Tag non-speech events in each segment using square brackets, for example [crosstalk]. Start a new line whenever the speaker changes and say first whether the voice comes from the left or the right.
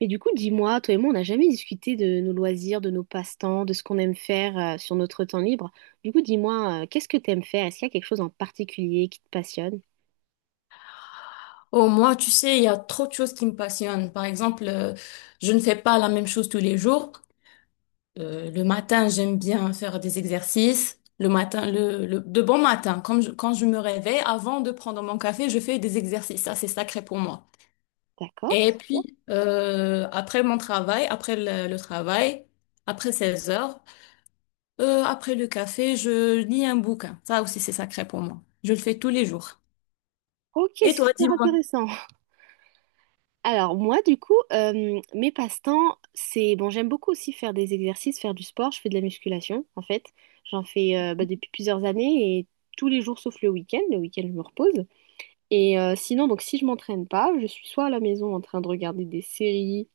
right: Et du coup, dis-moi, toi et moi, on n'a jamais discuté de nos loisirs, de nos passe-temps, de ce qu'on aime faire sur notre temps libre. Du coup, dis-moi, qu'est-ce que tu aimes faire? Est-ce qu'il y a quelque chose en particulier qui te passionne?
left: Oh, moi, tu sais, il y a trop de choses qui me passionnent. Par exemple, je ne fais pas la même chose tous les jours. Le matin, j'aime bien faire des exercices. Le matin, de bon matin, comme quand je me réveille, avant de prendre mon café, je fais des exercices. Ça, c'est sacré pour moi. Et
right: D'accord?
left: puis, après mon travail, après le travail, après 16 heures, après le café, je lis un bouquin. Ça aussi, c'est sacré pour moi. Je le fais tous les jours.
right: Ok, c'est
left: Et toi,
right: super
left: dis-moi.
right: intéressant. [laughs] Alors moi, du coup, mes passe-temps, c'est... Bon, j'aime beaucoup aussi faire des exercices, faire du sport. Je fais de la musculation, en fait. J'en fais bah, depuis plusieurs années et tous les jours sauf le week-end. Le week-end, je me repose. Et sinon, donc si je m'entraîne pas, je suis soit à la maison en train de regarder des séries.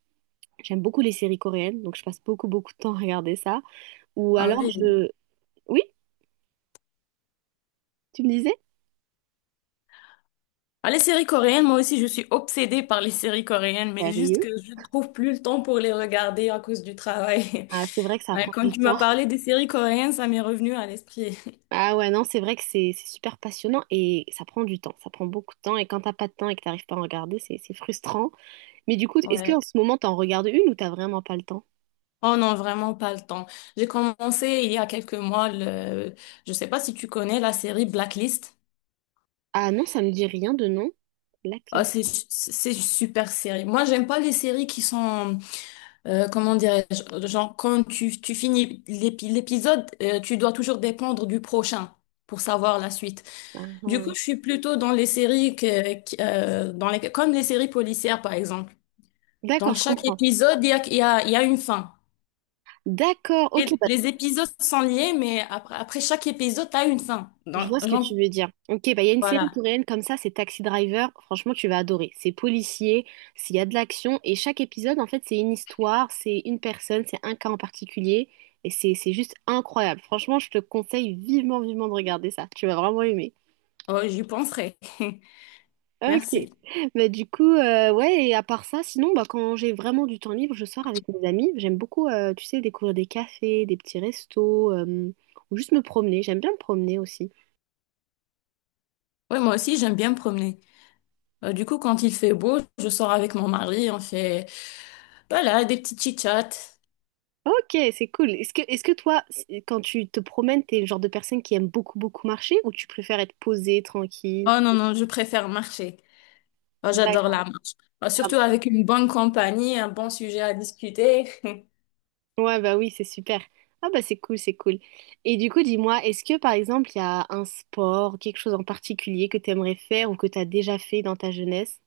right: J'aime beaucoup les séries coréennes, donc je passe beaucoup, beaucoup de temps à regarder ça. Ou
left: Ah
right: alors
left: oui.
right: je... Oui, tu me disais?
left: Ah, les séries coréennes, moi aussi, je suis obsédée par les séries coréennes, mais juste que
right: Sérieux?
left: je ne trouve plus le temps pour les regarder à cause du travail. [laughs]
right: Ah, c'est vrai que ça
left: Ouais,
right: prend
left: quand
right: du
left: tu m'as
right: temps.
left: parlé des séries coréennes, ça m'est revenu à l'esprit.
right: Ah ouais, non, c'est vrai que c'est super passionnant et ça prend du temps. Ça prend beaucoup de temps et quand t'as pas de temps et que t'arrives pas à en regarder, c'est frustrant. Mais du coup,
left: [laughs]
right: est-ce qu'en
left: Ouais.
right: ce moment, t'en regardes une ou t'as vraiment pas le temps?
left: Oh non, vraiment pas le temps. J'ai commencé il y a quelques mois je sais pas si tu connais la série Blacklist.
right: Ah non, ça me dit rien de non.
left: Ah,
right: Blacklist.
left: c'est une super série. Moi, j'aime pas les séries qui sont comment dirais-je, genre quand tu finis l'épisode, tu dois toujours dépendre du prochain pour savoir la suite.
right: Ah,
left: Du coup,
right: ah.
left: je suis plutôt dans les séries dans les, comme les séries policières, par exemple.
right: D'accord,
left: Dans
right: je
left: chaque
right: comprends.
left: épisode, il y a une fin.
right: D'accord, ok,
left: Et
right: bah,
left: les épisodes sont liés, mais après chaque épisode, tu as une fin.
right: je
left: Donc,
right: vois ce que
left: genre,
right: tu veux dire. Ok, bah il y a une série
left: voilà.
right: coréenne comme ça, c'est Taxi Driver. Franchement, tu vas adorer. C'est policier, s'il y a de l'action, et chaque épisode, en fait, c'est une histoire, c'est une personne, c'est un cas en particulier, et c'est juste incroyable. Franchement, je te conseille vivement, vivement de regarder ça. Tu vas vraiment aimer.
left: Oh, j'y penserai. [laughs]
right: Ok.
left: Merci.
right: Bah du coup, ouais. Et à part ça, sinon, bah quand j'ai vraiment du temps libre, je sors avec mes amis. J'aime beaucoup, tu sais, découvrir des cafés, des petits restos, ou juste me promener. J'aime bien me promener aussi.
left: Oui, moi aussi, j'aime bien me promener. Du coup, quand il fait beau, je sors avec mon mari, on fait, voilà, des petits chit-chats.
right: Ok, c'est cool. Est-ce que toi, quand tu te promènes, t'es le genre de personne qui aime beaucoup, beaucoup marcher ou tu préfères être posée, tranquille?
left: Oh non, non, je préfère marcher. Oh, j'adore
right: D'accord.
left: la marche. Oh,
right: Ah bah.
left: surtout avec une bonne compagnie, un bon sujet à discuter. [laughs]
right: Ouais, bah oui, c'est super. Ah bah c'est cool, c'est cool. Et du coup, dis-moi, est-ce que par exemple, il y a un sport, quelque chose en particulier que tu aimerais faire ou que tu as déjà fait dans ta jeunesse?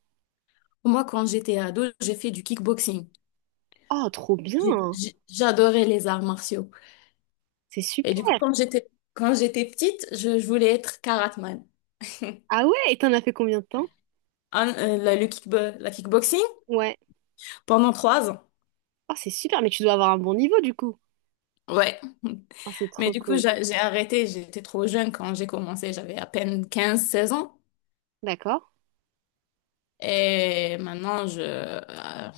left: Moi, quand j'étais ado, j'ai fait du kickboxing.
right: Oh, trop bien!
left: J'adorais les arts martiaux.
right: C'est
left: Et
right: super!
left: du coup, quand j'étais petite, je voulais être karateman.
right: Ah ouais, et t'en as fait combien de temps?
left: La kickboxing
right: Ouais.
left: pendant 3 ans.
right: Oh, c'est super, mais tu dois avoir un bon niveau du coup.
left: Ouais.
right: Oh, c'est
left: [laughs] Mais
right: trop
left: du coup,
right: cool.
left: j'ai arrêté. J'étais trop jeune quand j'ai commencé. J'avais à peine 15 16 ans.
right: D'accord.
left: Et maintenant,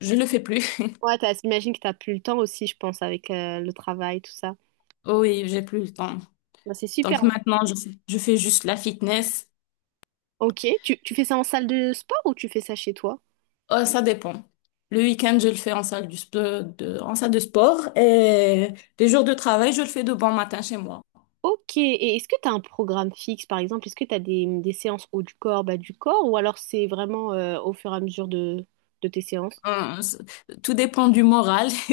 left: je le fais plus. [laughs]
right: Ouais, j'imagine que t'as plus le temps aussi, je pense, avec le travail, tout ça.
left: Oui, j'ai plus le temps.
right: Bah, c'est
left: Donc
right: super.
left: maintenant, je fais juste la fitness.
right: Ok, tu fais ça en salle de sport ou tu fais ça chez toi?
left: Ça dépend. Le week-end, je le fais en salle de sport et les jours de travail, je le fais de bon matin chez moi.
right: Ok, et est-ce que tu as un programme fixe, par exemple? Est-ce que tu as des séances haut du corps, bas du corps, ou alors c'est vraiment au fur et à mesure de tes séances?
left: Hum, c- Tout dépend du moral [laughs]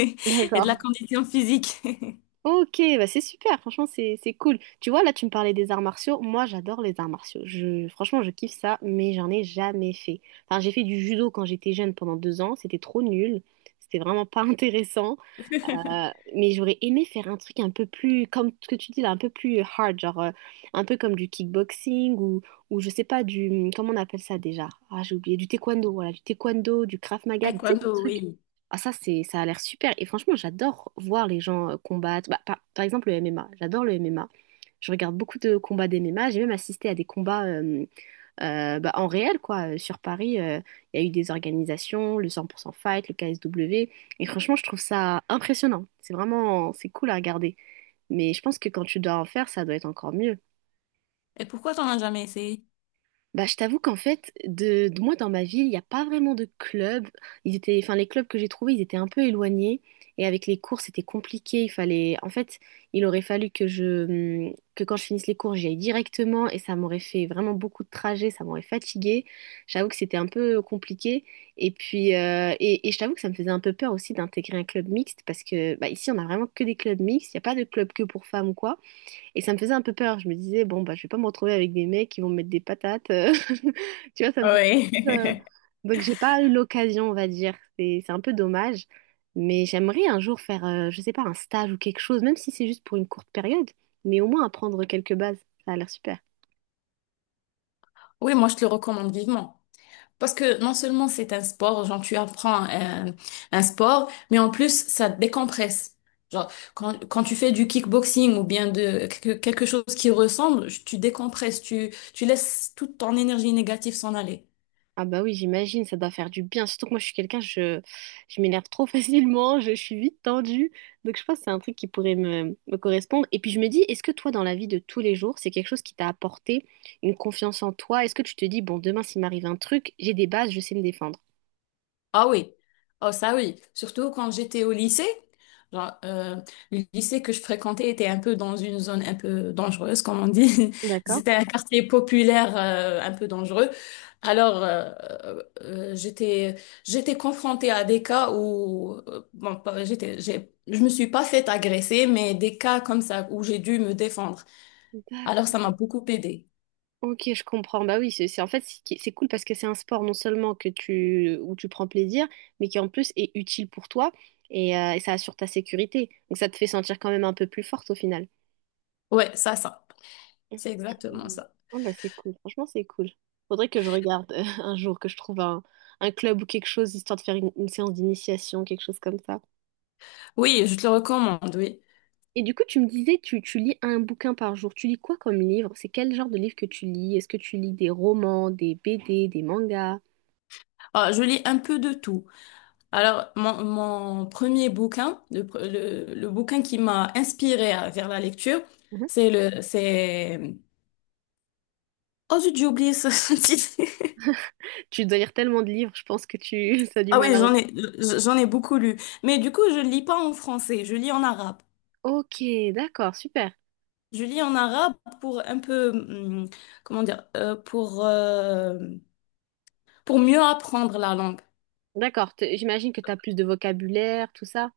left: et de la
right: D'accord.
left: condition physique. [laughs]
right: Ok, bah c'est super, franchement c'est cool. Tu vois, là tu me parlais des arts martiaux, moi j'adore les arts martiaux. Je, franchement je kiffe ça, mais j'en ai jamais fait. Enfin j'ai fait du judo quand j'étais jeune pendant deux ans, c'était trop nul, c'était vraiment pas [laughs] intéressant. Euh, mais j'aurais aimé faire un truc un peu plus, comme ce que tu dis là, un peu plus hard, genre un peu comme du kickboxing ou je sais pas, comment on appelle ça déjà? Ah, j'ai oublié, du taekwondo, voilà, du taekwondo, du Krav Maga. Tu sais.
left: Taekwondo, oui.
right: Ah, ça, c'est, ça a l'air super. Et franchement, j'adore voir les gens combattre. Bah, par exemple, le MMA, j'adore le MMA. Je regarde beaucoup de combats d'MMA, j'ai même assisté à des combats bah, en réel, quoi. Sur Paris, il y a eu des organisations, le 100% Fight, le KSW. Et franchement, je trouve ça impressionnant. C'est vraiment, c'est cool à regarder. Mais je pense que quand tu dois en faire, ça doit être encore mieux.
left: Et pourquoi t'en as jamais essayé?
right: Bah, je t'avoue qu'en fait, moi dans ma ville, il n'y a pas vraiment de club. Ils étaient, enfin, les clubs que j'ai trouvés, ils étaient un peu éloignés. Et avec les cours, c'était compliqué. Il fallait, en fait, il aurait fallu que je, hmm, que quand je finisse les cours, j'y aille directement. Et ça m'aurait fait vraiment beaucoup de trajets. Ça m'aurait fatiguée. J'avoue que c'était un peu compliqué. Et puis, et je t'avoue que ça me faisait un peu peur aussi d'intégrer un club mixte parce que, bah, ici, on a vraiment que des clubs mixtes. Il n'y a pas de club que pour femmes ou quoi. Et ça me faisait un peu peur. Je me disais, bon, bah, je vais pas me retrouver avec des mecs qui vont me mettre des patates. [laughs] Tu vois, ça me faisait
left: Oui.
right: un
left: [laughs]
right: peu, donc, j'ai pas eu l'occasion, on va dire. C'est un peu dommage. Mais j'aimerais un jour faire, je sais pas, un stage ou quelque chose, même si c'est juste pour une courte période, mais au moins apprendre quelques bases. Ça a l'air super.
left: Oui, moi, je te le recommande vivement. Parce que non seulement c'est un sport, genre tu apprends un sport, mais en plus ça te décompresse. Genre quand tu fais du kickboxing ou bien de quelque chose qui ressemble, tu décompresses, tu laisses toute ton énergie négative s'en aller.
right: Ah bah oui, j'imagine, ça doit faire du bien. Surtout que moi, je suis quelqu'un, je m'énerve trop [laughs] facilement, je, suis vite tendue. Donc je pense que c'est un truc qui pourrait me correspondre. Et puis je me dis, est-ce que toi, dans la vie de tous les jours, c'est quelque chose qui t'a apporté une confiance en toi? Est-ce que tu te dis, bon, demain, s'il m'arrive un truc, j'ai des bases, je sais me défendre?
left: Ah oui, oh ça oui, surtout quand j'étais au lycée. Genre, le lycée que je fréquentais était un peu dans une zone un peu dangereuse, comme on dit. [laughs]
right: D'accord.
left: C'était un quartier populaire, un peu dangereux. Alors, euh, j'étais j'étais confrontée à des cas où bon, pas- j'étais j'ai je me suis pas faite agresser, mais des cas comme ça où j'ai dû me défendre. Alors, ça m'a
right: D'accord.
left: beaucoup aidée.
right: Ok, je comprends. Bah oui, en fait c'est cool parce que c'est un sport non seulement que tu où tu prends plaisir, mais qui en plus est utile pour toi et ça assure ta sécurité. Donc ça te fait sentir quand même un peu plus forte au final.
left: Ouais, c'est
right: Ok.
left: exactement ça.
right: Oh, bah, c'est cool. Franchement, c'est cool. Faudrait que je regarde [laughs] un jour, que je trouve un club ou quelque chose, histoire de faire une séance d'initiation, quelque chose comme ça.
left: Oui, je te le recommande. Oui.
right: Et du coup, tu me disais, tu lis un bouquin par jour. Tu lis quoi comme livre? C'est quel genre de livre que tu lis? Est-ce que tu lis des romans, des BD, des mangas?
left: Ah, je lis un peu de tout. Alors, mon premier bouquin, le bouquin qui m'a inspiré vers la lecture,
right: Mhm.
left: c'est oh zut, j'ai oublié ce [laughs] titre.
right: Tu dois lire tellement de livres, je pense que tu [laughs] ça a du
left: Ah
right: mal
left: oui,
right: à...
left: j'en ai beaucoup lu. Mais du coup, je lis pas en français, je lis en arabe.
right: Ok, d'accord, super.
left: Je lis en arabe pour un peu, comment dire, pour mieux apprendre la langue.
right: D'accord, j'imagine que tu as plus de vocabulaire, tout ça.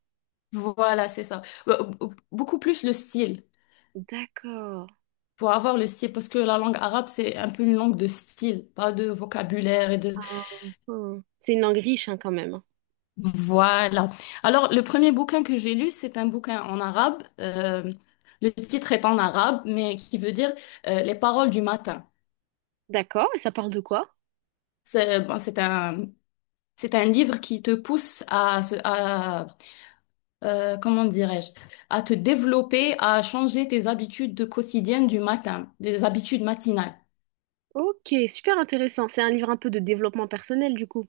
left: Voilà, c'est ça. Beaucoup plus le style,
right: D'accord.
left: pour avoir le style, parce que la langue arabe, c'est un peu une langue de style, pas de vocabulaire et de.
right: Ah. C'est une langue riche hein, quand même.
left: Voilà. Alors, le premier bouquin que j'ai lu, c'est un bouquin en arabe. Le titre est en arabe, mais qui veut dire Les paroles du matin.
right: D'accord, et ça parle de quoi?
left: C'est bon, c'est un livre qui te pousse à comment dirais-je, à te développer, à changer tes habitudes de quotidiennes du matin, des habitudes matinales.
right: Ok, super intéressant. C'est un livre un peu de développement personnel, du coup.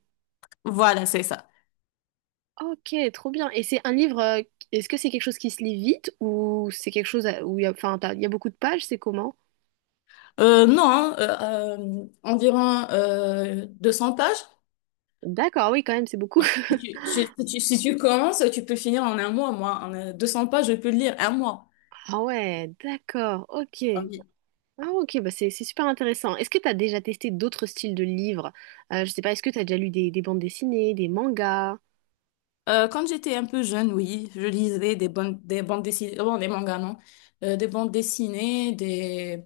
left: Voilà, c'est ça.
right: Ok, trop bien. Et c'est un livre, est-ce que c'est quelque chose qui se lit vite ou c'est quelque chose où il y a, enfin, il y a beaucoup de pages, c'est comment?
left: Non, hein, environ 200 pages.
right: D'accord, oui, quand même, c'est beaucoup. [laughs]
left: Si tu commences, tu peux finir en un mois, moi. En 200 pages, je peux le lire un mois.
right: Ah ouais, d'accord, ok.
left: Ah oui.
right: Ah ok, bah c'est super intéressant. Est-ce que tu as déjà testé d'autres styles de livres? Je sais pas, est-ce que tu as déjà lu des bandes dessinées, des mangas?
left: Quand j'étais un peu jeune, oui, je lisais des bandes dessinées, bon, des mangas, non. Des bandes dessinées, des.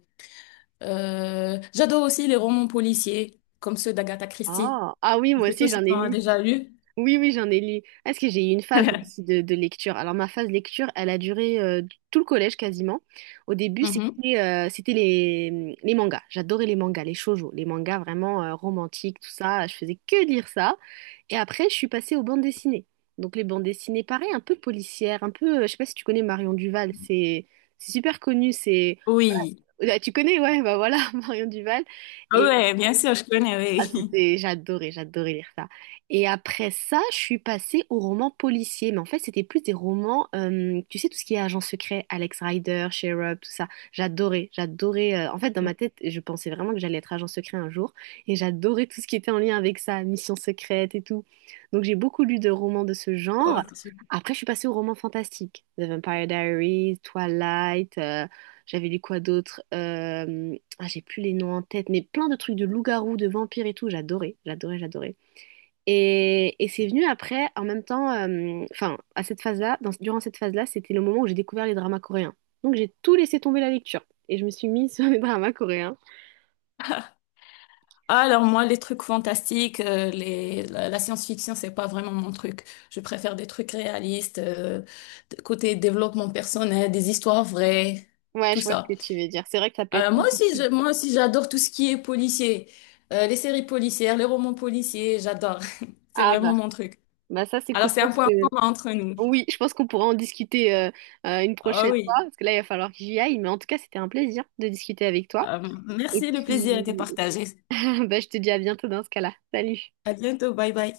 left: J'adore aussi les romans policiers, comme ceux d'Agatha Christie.
right: Ah, ah oui,
left: Je ne
right: moi
left: sais pas
right: aussi,
left: si
right: j'en
left: tu
right: ai
left: en as
right: lu.
left: déjà lu.
right: Oui, oui, j'en ai lu. Ah, parce que j'ai eu une phase moi aussi
left: [laughs]
right: de lecture. Alors ma phase lecture, elle a duré tout le collège quasiment. Au début,
left: Mhm.
right: c'était c'était les mangas. J'adorais les mangas, les shoujo, les mangas vraiment romantiques, tout ça. Je faisais que lire ça. Et après, je suis passée aux bandes dessinées. Donc les bandes dessinées, pareil, un peu policières, un peu. Je sais pas si tu connais Marion Duval. C'est super connu. C'est.
left: Oui.
right: Ah, tu connais, ouais, bah voilà, [laughs] Marion Duval.
left: Ah ouais, bien sûr, je connais,
right: Ah,
left: oui. [laughs]
right: c'était, j'adorais, j'adorais lire ça. Et après ça, je suis passée aux romans policiers. Mais en fait, c'était plus des romans, tu sais, tout ce qui est agent secret, Alex Rider, Sherlock, tout ça. J'adorais, j'adorais. En fait, dans ma tête, je pensais vraiment que j'allais être agent secret un jour. Et j'adorais tout ce qui était en lien avec ça, Mission secrète et tout. Donc, j'ai beaucoup lu de romans de ce
left: Oh,
right: genre.
left: c'est super.
right: Après, je suis passée aux romans fantastiques. The Vampire Diaries, Twilight, j'avais lu quoi d'autre? Ah, j'ai plus les noms en tête, mais plein de trucs de loups-garous, de vampires et tout, j'adorais, j'adorais, j'adorais. Et c'est venu après, en même temps, enfin, à cette phase-là, durant cette phase-là, c'était le moment où j'ai découvert les dramas coréens. Donc j'ai tout laissé tomber la lecture et je me suis mise [laughs] sur les dramas coréens.
left: Alors moi, les trucs fantastiques, la science-fiction, c'est pas vraiment mon truc. Je préfère des trucs réalistes, côté développement personnel, des histoires vraies,
right: Ouais,
left: tout
right: je vois ce
left: ça.
right: que tu veux dire. C'est vrai que ça peut être...
left: Moi aussi, j'adore tout ce qui est policier. Les séries policières, les romans policiers, j'adore. [laughs] C'est
right: Ah bah,
left: vraiment mon truc.
right: bah ça c'est
left: Alors
right: cool. Je
left: c'est un
right: pense
left: point
right: que...
left: commun entre nous.
right: Oui, je pense qu'on pourra en discuter une
left: Ah
right: prochaine fois,
left: oui.
right: parce que là, il va falloir que j'y aille. Mais en tout cas, c'était un plaisir de discuter avec toi.
left: Euh,
right: Et
left: merci, le plaisir était
right: puis,
left: partagé.
right: [laughs] bah, je te dis à bientôt dans ce cas-là. Salut.
left: À bientôt, bye bye.